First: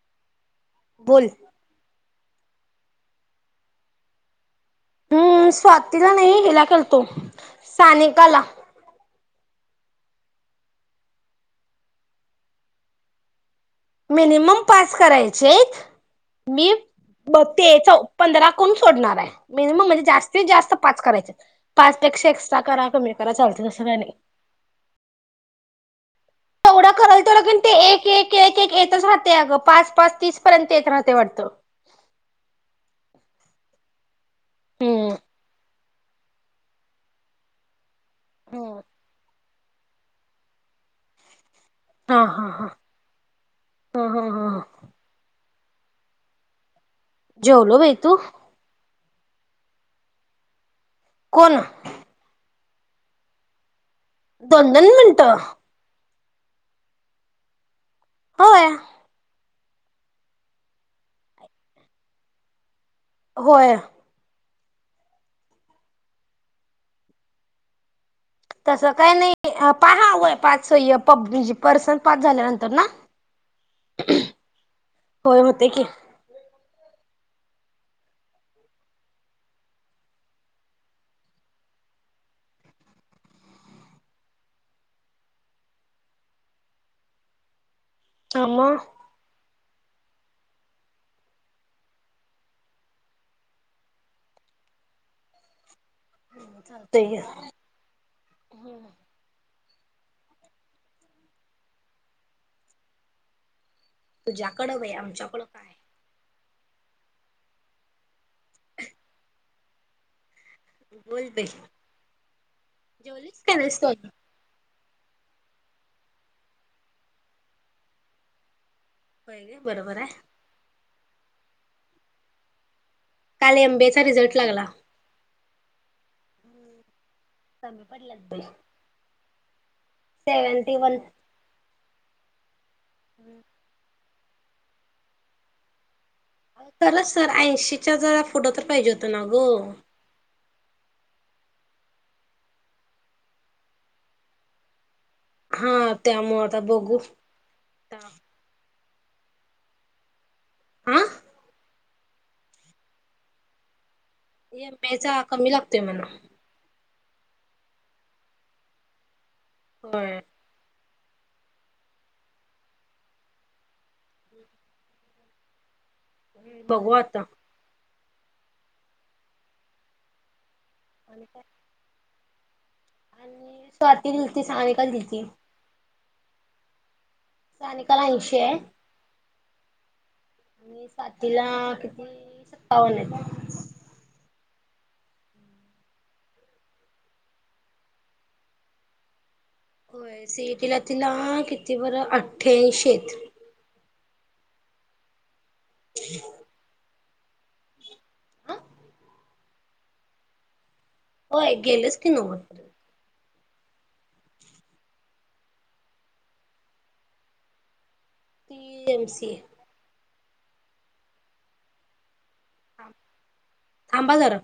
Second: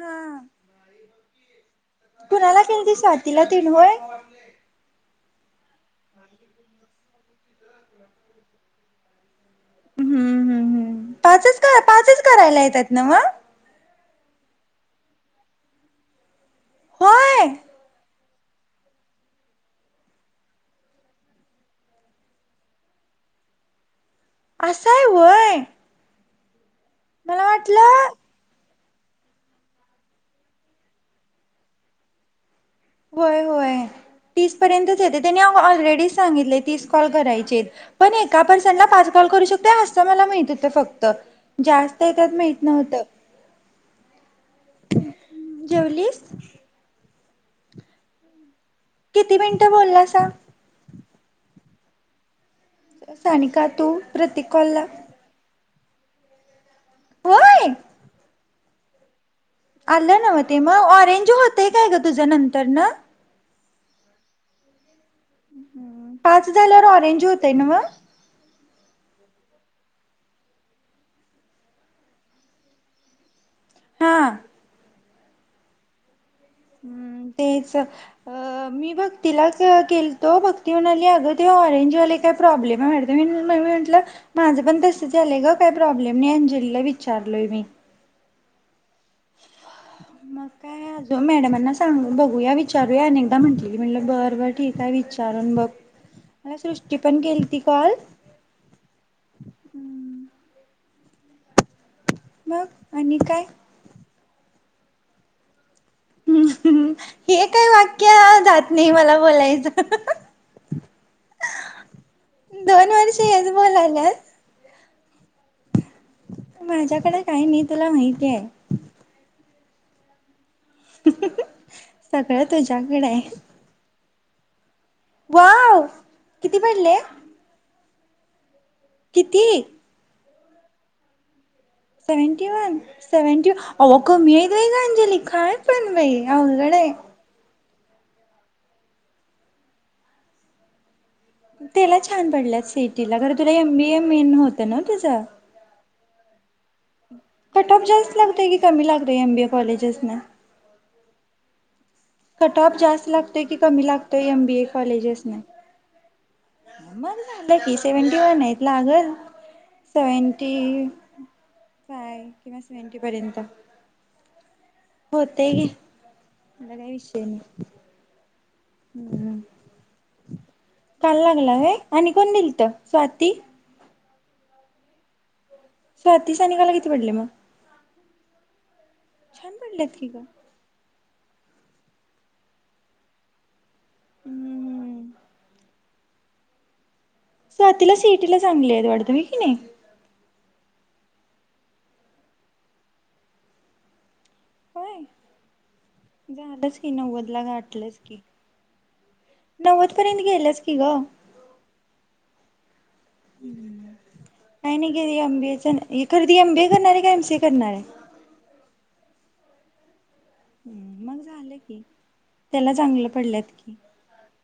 हा बोल कुणाला केेलतीस स्वातीला तेन होय? ह स्वा तिला नाही हिला केलतो तो सानिकाला हम्म हम्म हम् पाचच पाचच करायला येतात न्हव? मिनिमम पाच करायचेत. मी होय बघते चौ पंधरा कोण सोडणार आहे. मिनिमम म्हणजे जास्तीत जास्त पाच करायचेत. पाच पेक्षा एक्स्ट्रा करा कमी करा चालत तसं काही नाही. अस हाय व्हय! एवढा करालतो मला कणी ते एक वाटलं एक एक तसचं राहतय अगं पाच पाच तीस पर्यंत येत राहतय वाटत. होय. होय. तीस पर्यंतच हम्म येतय. त्यांनी ऑलरेडी, सांगितले तीस कॉल करायचे. पण एका पर्सनला पाच काॅल करू शकत ते असत मला माहिती होत फक्त, जास्त हाय हा त्यात हा माहीत हा नव्हत. हा हा हा जेवलीस, जेवलो बाई तू किती मिनिटं बोललासा? कोण? सनिका तू प्रत्येक दोन कॉलला? दोन मिनिट होय. होय. आलयं न्हव ते म, ऑरेंज होतंय काय ग? तुझ नंतरन होय. पाच झाल्यावर ऑरेंज होतय न्हव? तसं काय नाही, पाच व्हय पाच पबनी पर्सन पाच झाल्यानंतर ना, हं होय होतय की, हम्म तेच मी भक्तीला केलतो भक्ती म्हणाली, अगं ते ऑरेंजवाले काय प्रॉब्लेम आहे वाडत मी म्हटलं माझं पण तस यालंय, ग काय प्रॉब्लेम नाही अंजलीला विचारलोय मी, हा. म मग काय अजून मॅडमांना सांगू बघूया, विचारूया अनेकदा म्हटलेली मी म्हटलं बरं बरं ठीक आहे. विचारून बघ, मला सृष्टी ते पण केली ती कॉल [inaudible] मग आणि काय? तुझ्याकडं बाई, आमच्याकडं काय? हम् हम् हे काही वाक्य जात नाही मला बोलायचं. बोलते, दोन वर्ष जेवलीस हेच काय नाहीस तु अजून, बोलाल्यास. माझ्याकडे काही नाही तुला माहिती आहे. व्हय बरोबर आहे. सगळ्या तुझ्या कड आहे. काल एमबीएचा रिझल्ट लागला. वाव किती पडले, कमी पडल्यात बाई किती? Seventy one. Seventy one. Seventy one कमी आहे व्हय अंजली काय पण बाई. अवघड आहे खरंच तर ऐंशी तुमच्या जरा फोटो तर पाहिजे होत ना ग. त्याला छान पडल्यात सिटीला कारण तुला एम बी ए मेन होतं ना तुझं. हा त्यामुळे आता बघू. कट ऑफ जास्त लागतय की. कमी लाग र एमबीए कॉलेजेस न. आह. कटऑफ जास्त लागते की कमी लागते? म बी ए कमी लागतोय म्हणा. मला की सेव्हंटी वन आहे लागल. होय सेवेंटी. फय किंवा सेंटी पर्यंत होतय ग. न बघू काय आता विषयने. हम् काल आणि काय लागला आहे आणि कोण गेलता स्वाती आणि स्वाती गेलती सानिका गेलती स्वाती सनिकाला किती पडले मग? सानिका ला ऐंशी. छान पडल्यात की ग स्वाती ला किती सत्तावन्न आहे. हम्म स्वातीला सिटीला चांगली आहेत वाढत मी कि नाही होय सीईटीला तिला किती बरं अठ्ठ्यांशी. होय. झालंच हेी नव्वद तिला घाटलंच की नव्वद पर्यंत गेलास की ग होय गेलेच की नवद [unintelligible] का नाही गेली एमबीएच खरदी एमबीए करणारे का एमसीए करणारे [unintelligible] एम सी ए हम्म मग झालं की त्याला चांगलं पडल्यात कि थांबा जरा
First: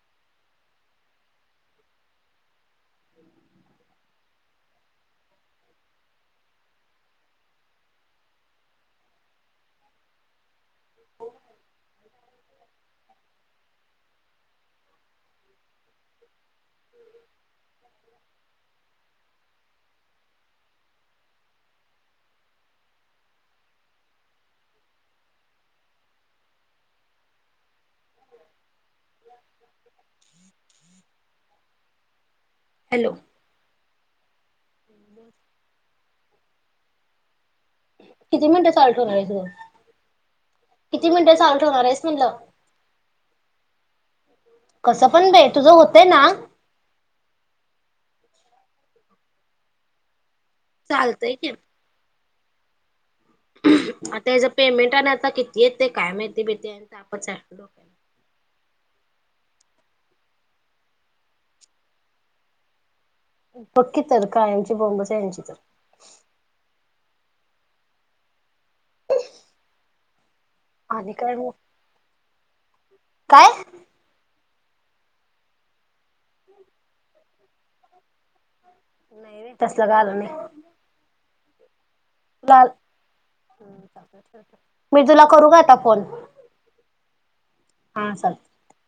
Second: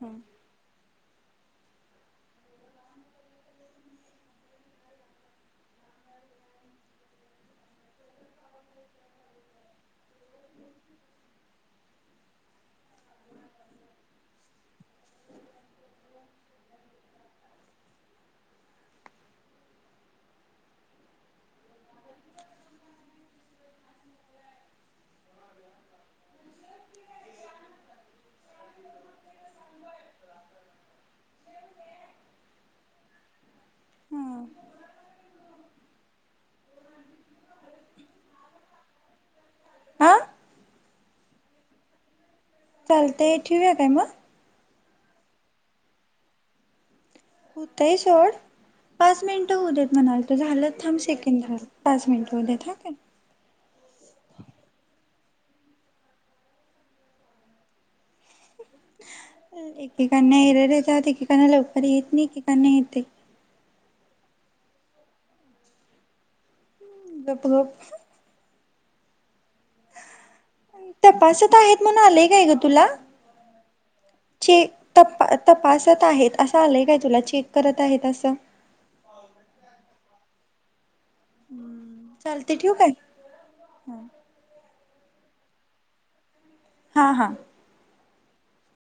हम [unintelligible] हो. हॅलो. हा किती मिनिटं सॉल्ट होणार आहे त हा किती मिनिटं सॉल्ट होणार आहेस म्हटलं?. चालतय ठेउया काय मग? कसं पण भे तुझं होतंय ना? होतय सोड पाच मिनिटं होऊ देत म्हणाल. तर झालं थांब चालतंय सेकंड की झालं पाच मिनिट. [unintelligible] आता याच पेमेंट आणि आता किती येतय ते काय माहिती बाय ते? तापचे डोक एकेकांना येरर येतात. एकेकांना लवकर येत नाही. एकेकांना येते. पक्की तर कायमची बोंबच आहे यांची तर [unintelligible] आणि काय मग तपासात आहेत म्हण आलेय काय ग तुला? काय चेक तपा तपासत आहेत असं आलंय काय तुला? चेक करत आहेत असं. नाही रे तसल काय आलं नाही. हम्म. लाल. मी तुला करू का आता फोन? हा हा. हा चालतंय